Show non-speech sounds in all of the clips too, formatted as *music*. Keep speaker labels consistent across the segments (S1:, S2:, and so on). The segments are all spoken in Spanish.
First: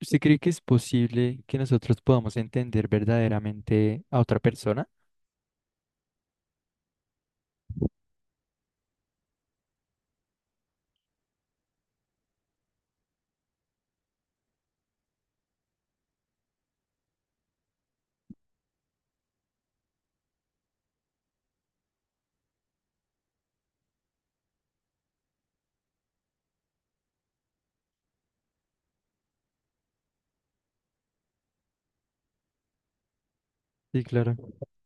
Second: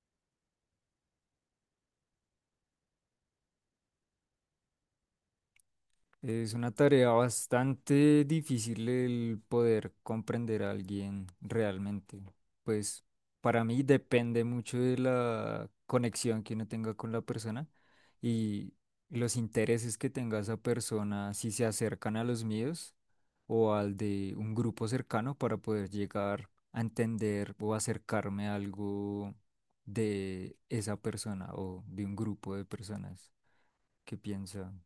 S1: ¿Usted cree que es posible que nosotros podamos entender verdaderamente a otra persona?
S2: Es una tarea bastante difícil el poder comprender a alguien realmente. Pues, para mí depende mucho de la conexión que uno tenga con la persona y los intereses que tenga esa persona, si se acercan a los míos o al de un grupo cercano para poder llegar a entender o acercarme a algo de esa persona o de un grupo de personas
S1: Sí,
S2: que
S1: claro.
S2: piensan.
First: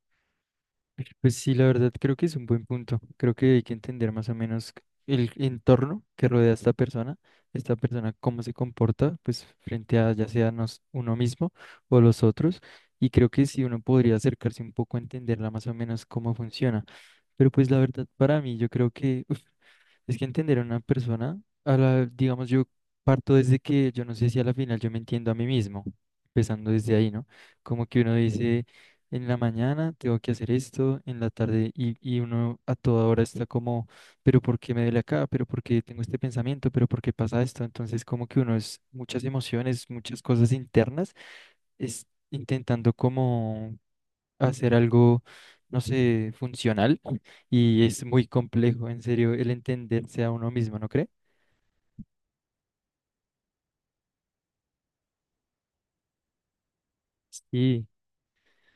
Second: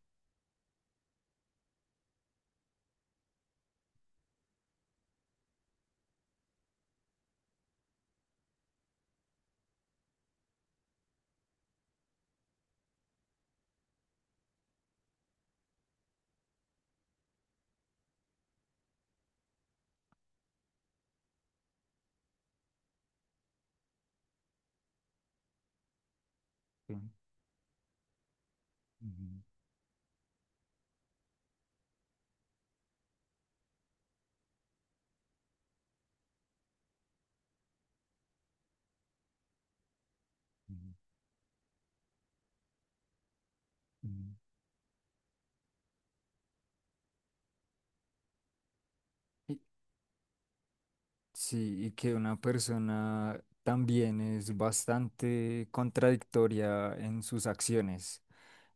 S1: Pues sí, la verdad creo que es un buen punto. Creo que hay que entender más o menos el entorno que rodea a esta persona cómo se comporta, pues frente a ya sea nos, uno mismo o los otros. Y creo que sí uno podría acercarse un poco a entenderla más o menos cómo funciona. Pero pues la verdad para mí yo creo que *laughs* Es que entender a una persona, digamos, yo parto desde que yo no sé si a la final yo me entiendo a mí mismo, empezando
S2: Sí.
S1: desde ahí, ¿no? Como que uno dice, en
S2: Ujú,
S1: la mañana tengo que hacer esto, en la tarde, y uno a toda hora está como, pero ¿por qué me duele acá? ¿Pero por qué tengo este pensamiento? ¿Pero por qué pasa esto? Entonces, como que uno es muchas emociones, muchas cosas
S2: ujú.
S1: internas, es intentando como
S2: Mm.
S1: hacer algo, no sé, funcional y es muy complejo, en serio, el
S2: Y-
S1: entenderse a uno mismo, ¿no cree?
S2: Sí, y que una persona también es bastante contradictoria en sus
S1: Sí,
S2: acciones,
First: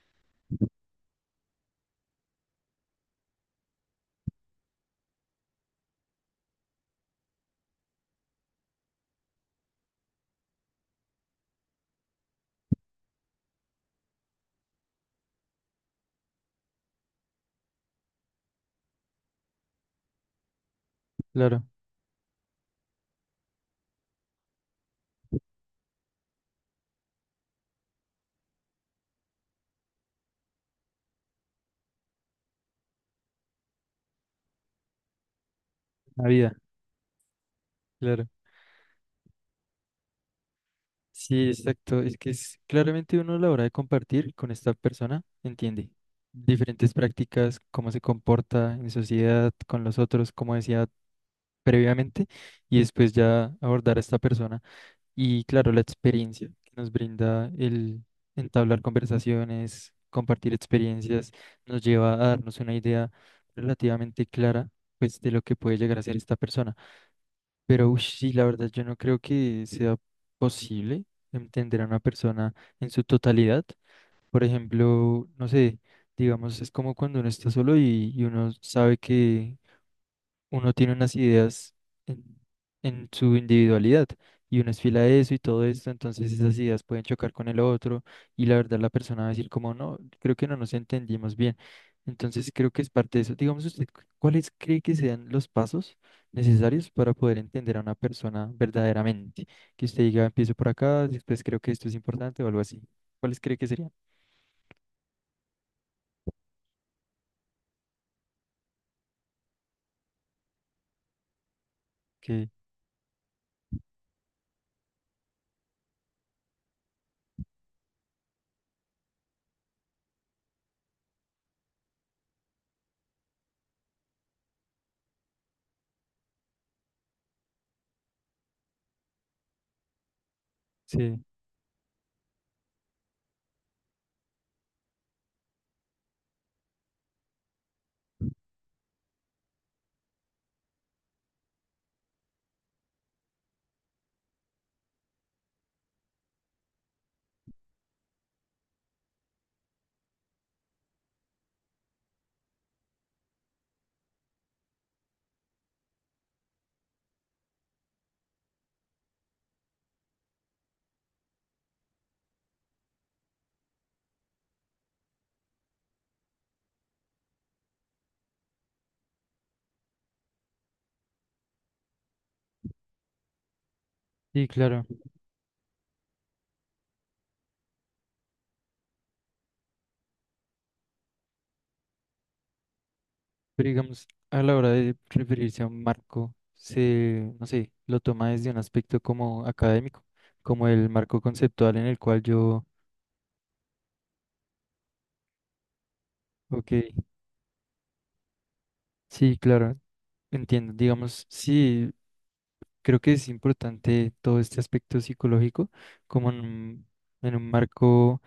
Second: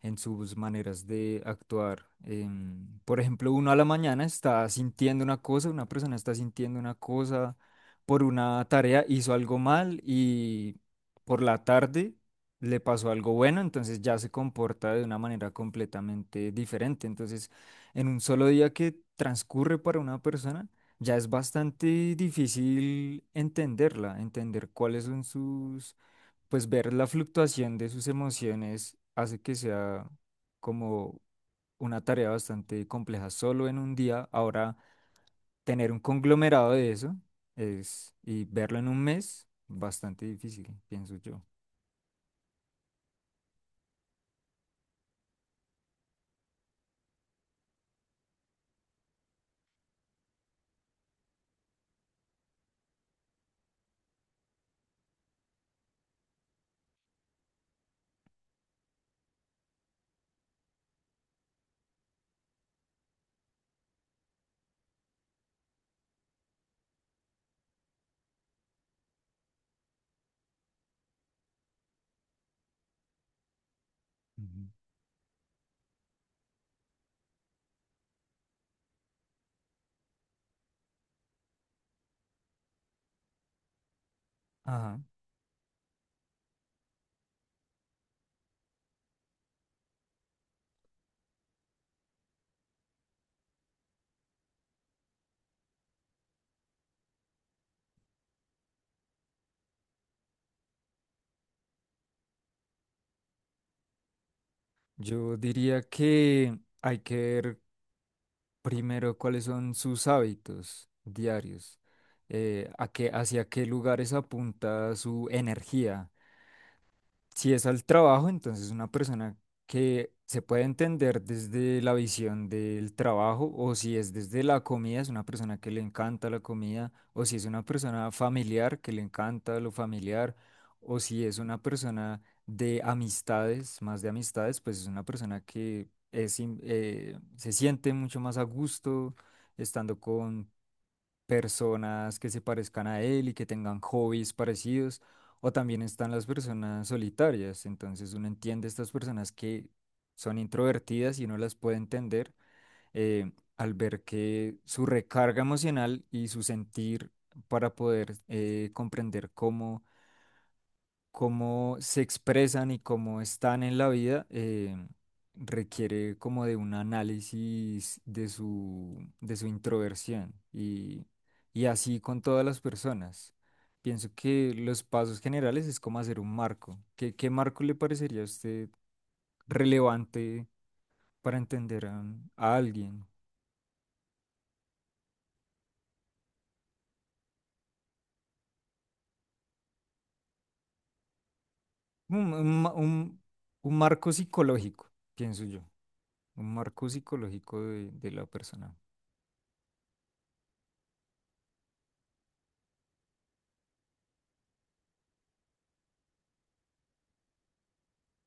S2: en sus maneras de actuar. Por ejemplo, uno a la mañana está sintiendo una cosa, una persona está sintiendo una cosa por una tarea, hizo algo mal, y por la tarde le pasó algo bueno, entonces ya se comporta de una manera completamente diferente. Entonces, en un solo día que transcurre para una persona, ya es
S1: claro,
S2: bastante difícil entenderla, entender cuáles son sus, pues ver la fluctuación de sus emociones hace que sea como una tarea bastante compleja solo en un día. Ahora, tener un
S1: la vida,
S2: conglomerado de eso es,
S1: claro.
S2: y verlo en un mes, bastante difícil, pienso yo.
S1: Sí, exacto. Es que es claramente uno a la hora de compartir con esta persona entiende diferentes prácticas, cómo se comporta en sociedad, con los otros, como decía previamente, y después ya abordar a esta persona. Y claro, la experiencia que nos brinda el entablar conversaciones, compartir experiencias, nos lleva a darnos una idea relativamente clara, pues, de lo que puede llegar a ser esta persona. Pero ush, sí, la verdad, yo no creo que sea posible entender a una persona en su totalidad. Por
S2: Ujú.
S1: ejemplo, no sé, digamos, es como cuando uno está solo y uno sabe que uno tiene unas ideas en, en su individualidad y uno es
S2: Ajá.
S1: esfila eso y todo esto, entonces esas ideas pueden chocar con el otro y la verdad la persona va a decir como no, creo que no nos entendimos bien. Entonces creo que es parte de eso. Digamos usted, ¿cuáles cree que sean los pasos necesarios para poder entender a una persona verdaderamente? Que usted diga, empiezo por acá, después creo que esto es importante o algo así. ¿Cuáles cree que serían?
S2: Yo diría que hay que ver primero cuáles son sus hábitos diarios,
S1: Que
S2: a qué, hacia qué lugares apunta su energía. Si es al trabajo, entonces una persona que se puede entender desde la visión del trabajo; o si es desde la comida, es una persona que le encanta la comida; o si es una persona familiar que le encanta lo familiar; o
S1: sí,
S2: si es una persona de amistades, más de amistades, pues es una persona que es, se siente mucho más a gusto estando con personas que se parezcan a él y que tengan hobbies parecidos; o también están las personas solitarias. Entonces uno entiende estas personas que son introvertidas, y uno las puede entender, eh, al ver que su recarga emocional y su sentir, para poder comprender cómo se expresan y cómo están en la vida, requiere como de un análisis de su introversión, y así con todas las personas. Pienso
S1: sí,
S2: que los
S1: claro.
S2: pasos generales es como hacer un marco. ¿Qué marco le parecería a usted relevante para entender a alguien?
S1: Pero digamos, a la hora de referirse a un marco, se, no sé, lo toma desde un aspecto como académico, como el marco conceptual en el cual
S2: Un, un
S1: yo,
S2: ma- un- un marco psicológico, pienso yo. Un
S1: ok,
S2: marco psicológico de la persona.
S1: sí, claro, entiendo. Digamos, sí, creo que es importante todo este aspecto psicológico como en un marco.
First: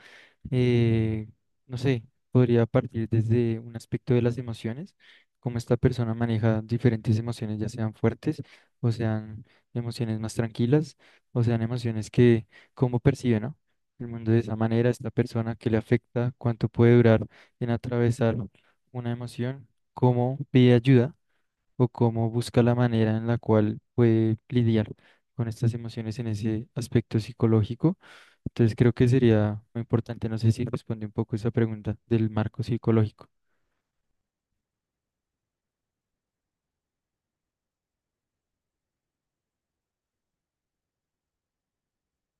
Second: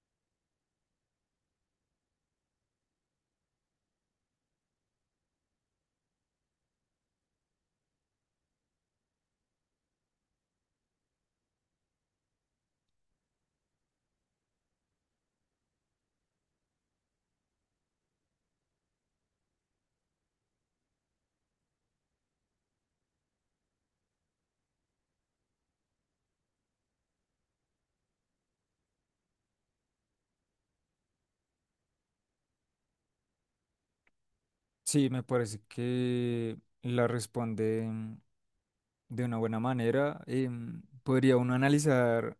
S1: eh, no sé, podría partir desde un aspecto de las emociones, cómo esta persona maneja diferentes emociones, ya sean fuertes o sean emociones más tranquilas o sean emociones que, cómo percibe, ¿no? El mundo de esa manera, esta persona que le afecta, cuánto puede durar en atravesar una emoción, cómo pide ayuda o cómo busca la manera en la cual puede lidiar con estas emociones en ese aspecto psicológico. Entonces creo que sería muy importante, no sé si responde un poco esa pregunta del marco psicológico.
S2: Sí, me parece que la responde, de una buena manera. Podría uno analizar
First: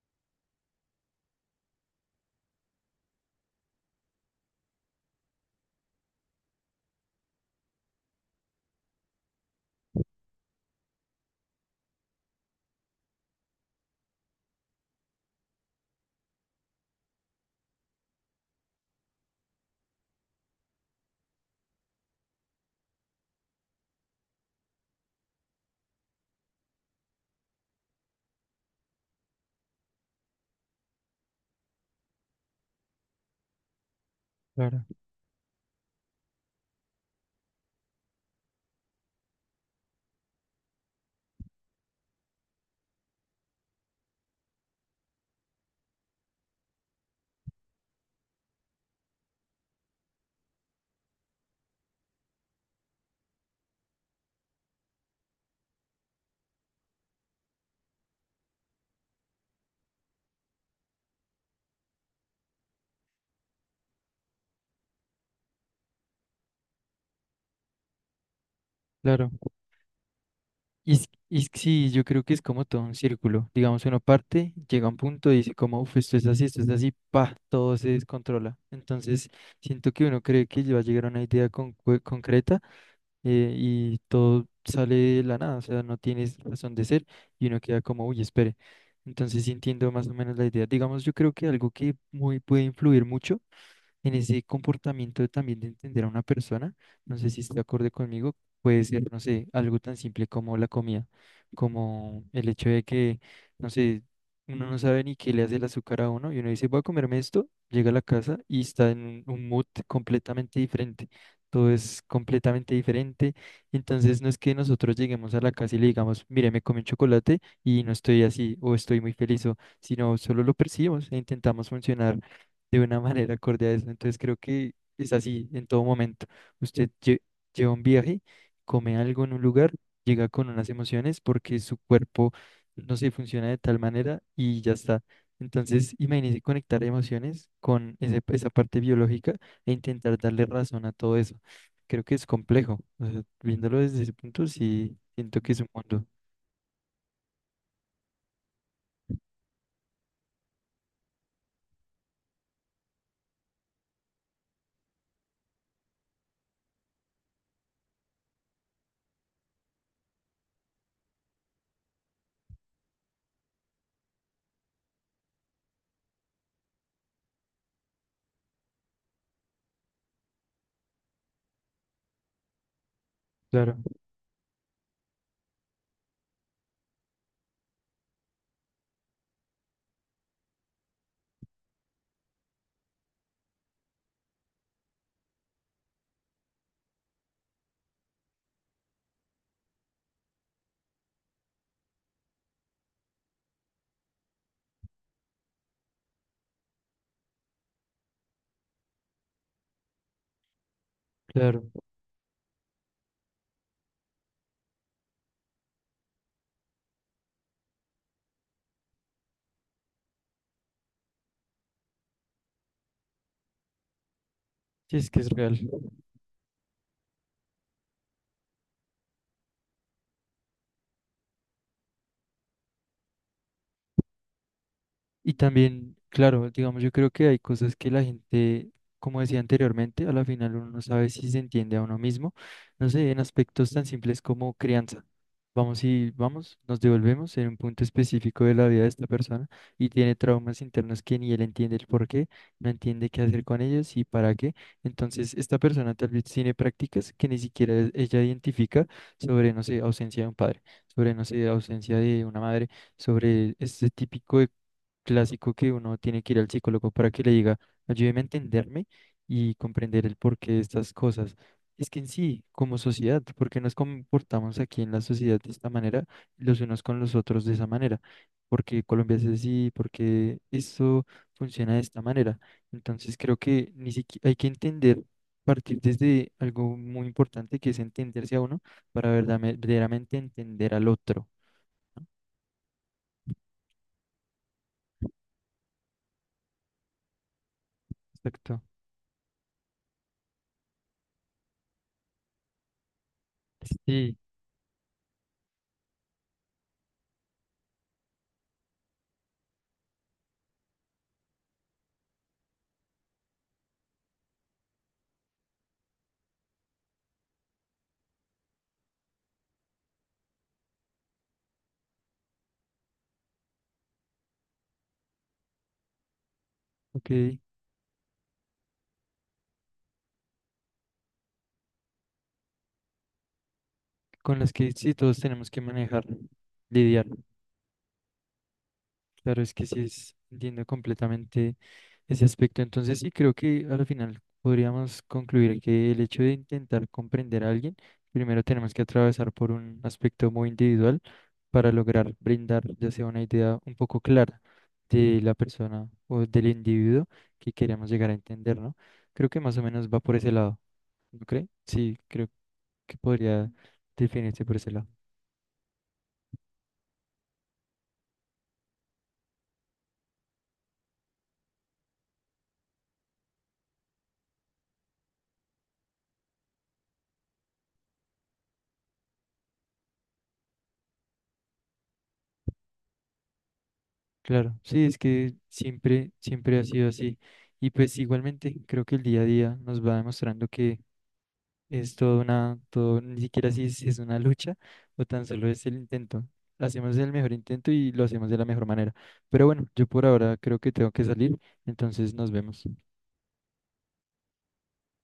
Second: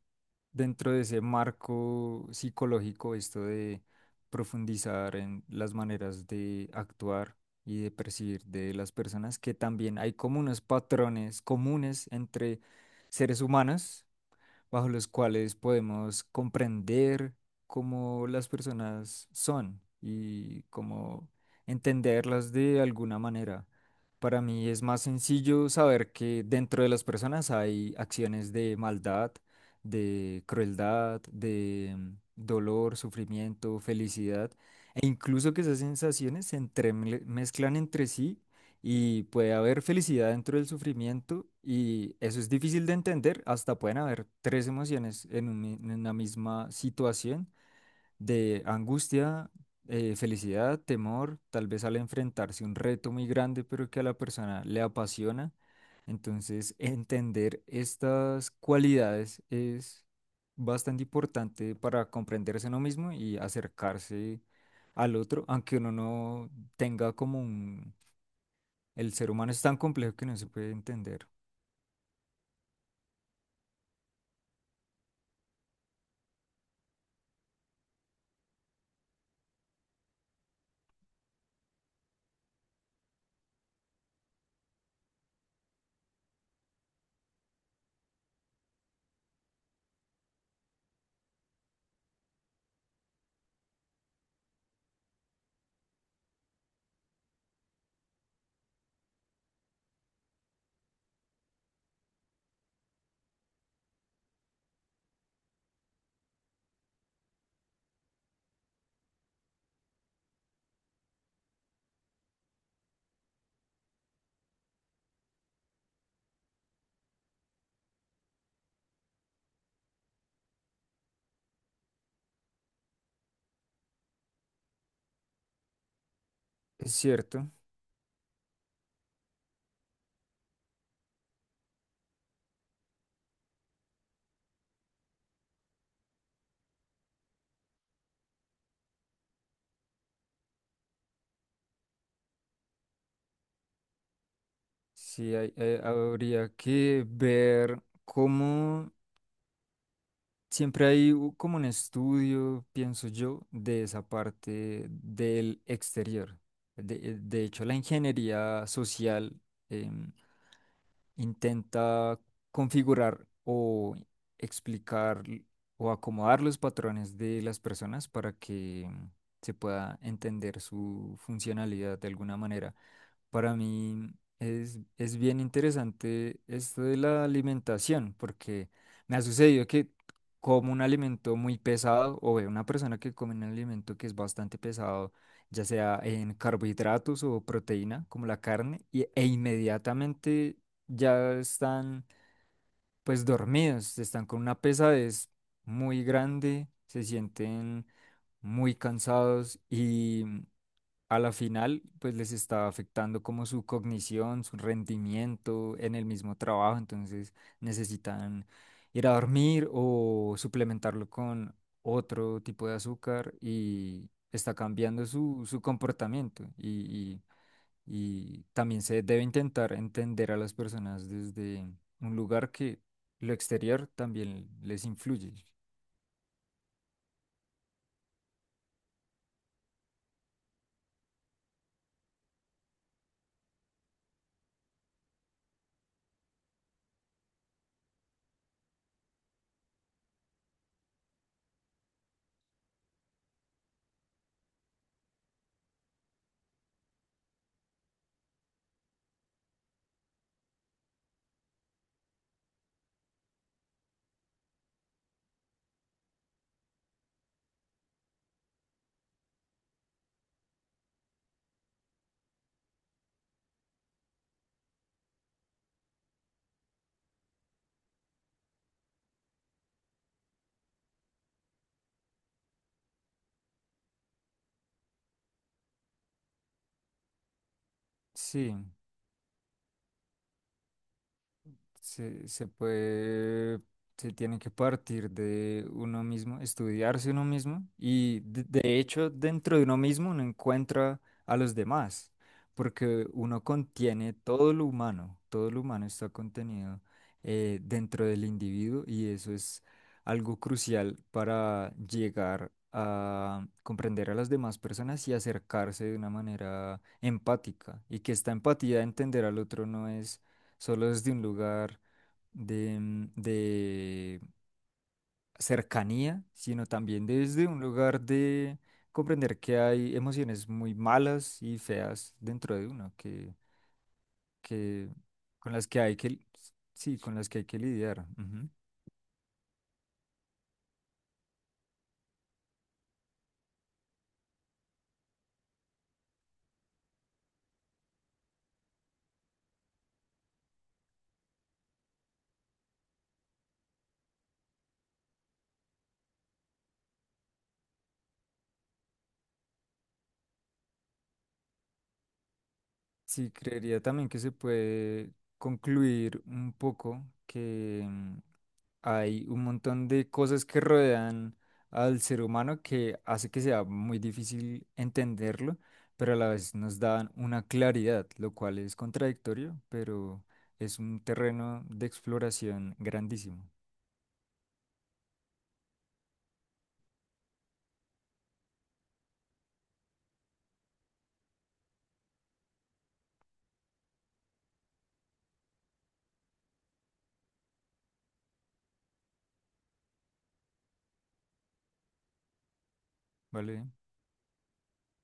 S2: dentro de ese marco psicológico esto de profundizar en las maneras de actuar y de percibir de las personas, que también hay como unos patrones comunes entre seres humanos bajo los cuales podemos comprender cómo las personas son y cómo entenderlas de alguna manera. Para mí es más sencillo saber que dentro de las personas hay acciones de maldad, de crueldad, de, dolor, sufrimiento, felicidad,
S1: Claro,
S2: e incluso que esas sensaciones se entremezclan entre sí, y puede haber felicidad dentro del sufrimiento, y eso es difícil de entender. Hasta pueden haber tres emociones en una misma situación de angustia, felicidad, temor, tal vez al enfrentarse un reto muy grande pero que a la persona le apasiona. Entonces, entender estas cualidades es bastante importante para comprenderse uno mismo y acercarse al otro, aunque uno no tenga como... El
S1: claro.
S2: ser humano es tan complejo que no se puede
S1: Y,
S2: entender.
S1: y es que sí, yo creo que es como todo un círculo. Digamos, uno parte, llega a un punto y dice como, uff, esto es así, pa, todo se descontrola. Entonces, siento que uno cree que va a llegar a una idea concreta y todo sale de la nada, o sea, no tienes razón de ser y uno queda como, uy, espere. Entonces sí entiendo más o menos la idea. Digamos, yo creo que algo que muy puede influir mucho en ese comportamiento también de entender a una persona, no sé si está de acuerdo conmigo, puede ser, no sé, algo tan simple como la comida, como el hecho de que, no sé, uno no sabe ni qué le hace el azúcar a uno y uno dice, voy a comerme esto, llega a la casa y está en un mood completamente diferente. Todo es completamente diferente. Entonces no es que nosotros lleguemos a la casa y le digamos, mire, me comí un chocolate y no estoy así o estoy muy feliz, o, sino solo lo percibimos e intentamos funcionar de una manera acorde a eso. Entonces creo que es así en todo momento. Usted
S2: Es
S1: lle-
S2: cierto,
S1: lleva un viaje, come algo en un lugar, llega con unas emociones porque su cuerpo, no sé, funciona de tal manera y ya está. Entonces, imagínese conectar emociones con esa parte biológica e intentar darle razón a todo eso. Creo que es complejo. O sea, viéndolo desde ese punto, sí,
S2: sí,
S1: siento que es un mundo.
S2: habría que ver cómo siempre hay como un estudio, pienso yo, de esa parte del exterior. De hecho, la ingeniería social em, intenta configurar o explicar, o acomodar los patrones de las personas, para que se pueda entender su funcionalidad de alguna manera. Para
S1: Claro,
S2: mí es bien interesante esto de la alimentación, porque me ha sucedido que como un alimento muy pesado, o veo una persona que come un alimento que es bastante pesado, ya sea en carbohidratos o proteína, como la carne, e inmediatamente ya están, pues, dormidos, están con una pesadez muy grande, se sienten muy cansados, y a la
S1: claro.
S2: final, pues les estaba afectando como su cognición, su rendimiento en el mismo trabajo. Entonces necesitan ir a dormir o suplementarlo con otro tipo de azúcar, y está
S1: Sí,
S2: cambiando
S1: es que es
S2: su,
S1: real.
S2: su comportamiento, y también se debe intentar entender a las personas desde un lugar que lo exterior también les
S1: Y
S2: influye.
S1: también, claro, digamos, yo creo que hay cosas que la gente, como decía anteriormente, a la final uno no sabe si se entiende a uno mismo, no sé, en aspectos tan simples como crianza. Vamos y vamos, nos devolvemos en un punto específico de la vida de esta persona y tiene traumas internos que ni él entiende el por qué, no entiende qué hacer con ellos y para qué. Entonces, esta persona tal vez tiene prácticas que ni siquiera ella identifica sobre, no sé, ausencia de un padre, sobre, no sé, ausencia de una madre sobre este típico clásico que uno tiene que ir al psicólogo para que le diga, ayúdeme a entenderme y comprender el porqué de estas cosas. Es que en sí, como sociedad, ¿por qué nos comportamos aquí en la sociedad de esta manera, los unos con los otros de esa manera? ¿Por qué Colombia es así? ¿Por qué esto funciona de esta manera? Entonces creo que ni siquiera hay que entender, partir desde algo muy importante que es entenderse a
S2: Sí.
S1: uno para verdaderamente entender al otro.
S2: Se puede, se tiene que partir de uno mismo, estudiarse uno mismo, y de,
S1: Exacto.
S2: de hecho dentro de uno mismo uno encuentra a los demás, porque uno contiene
S1: Sí,
S2: todo lo humano. Todo lo humano está contenido, dentro del individuo, y eso es algo crucial para llegar a comprender a las demás personas y acercarse de una manera empática, y que esta empatía, de entender al otro, no es solo desde un lugar de cercanía, sino también
S1: ok.
S2: desde un lugar de comprender que hay emociones muy malas y feas dentro de uno, que,
S1: Con las que
S2: que
S1: sí todos tenemos
S2: con
S1: que
S2: las que hay
S1: manejar,
S2: que, sí,
S1: lidiar.
S2: con las que hay que lidiar. Ujú.
S1: Claro, es que sí entiendo completamente ese aspecto. Entonces sí creo que al final podríamos concluir que el hecho de intentar comprender a alguien, primero tenemos que atravesar por un aspecto muy individual para lograr brindar ya sea una idea un poco clara de la persona o del individuo que queremos llegar a entender, ¿no? Creo que más o menos va por ese lado, ¿no cree? Sí, creo que
S2: Sí,
S1: podría
S2: creería también que se
S1: definirse por ese lado.
S2: puede concluir un poco que, hay un montón de cosas que rodean al ser humano, que hace que sea muy difícil entenderlo, pero a la vez nos dan una claridad, lo cual es contradictorio, pero es un terreno de exploración grandísimo.
S1: Claro, sí, es que siempre, siempre ha sido así. Y pues igualmente creo que el día a día nos va demostrando que es toda una, todo, ni siquiera si es, es una lucha o tan solo es el intento. Hacemos el mejor intento y lo hacemos de la mejor manera. Pero bueno, yo por ahora creo que tengo que salir, entonces nos vemos.
S2: ¿Vale?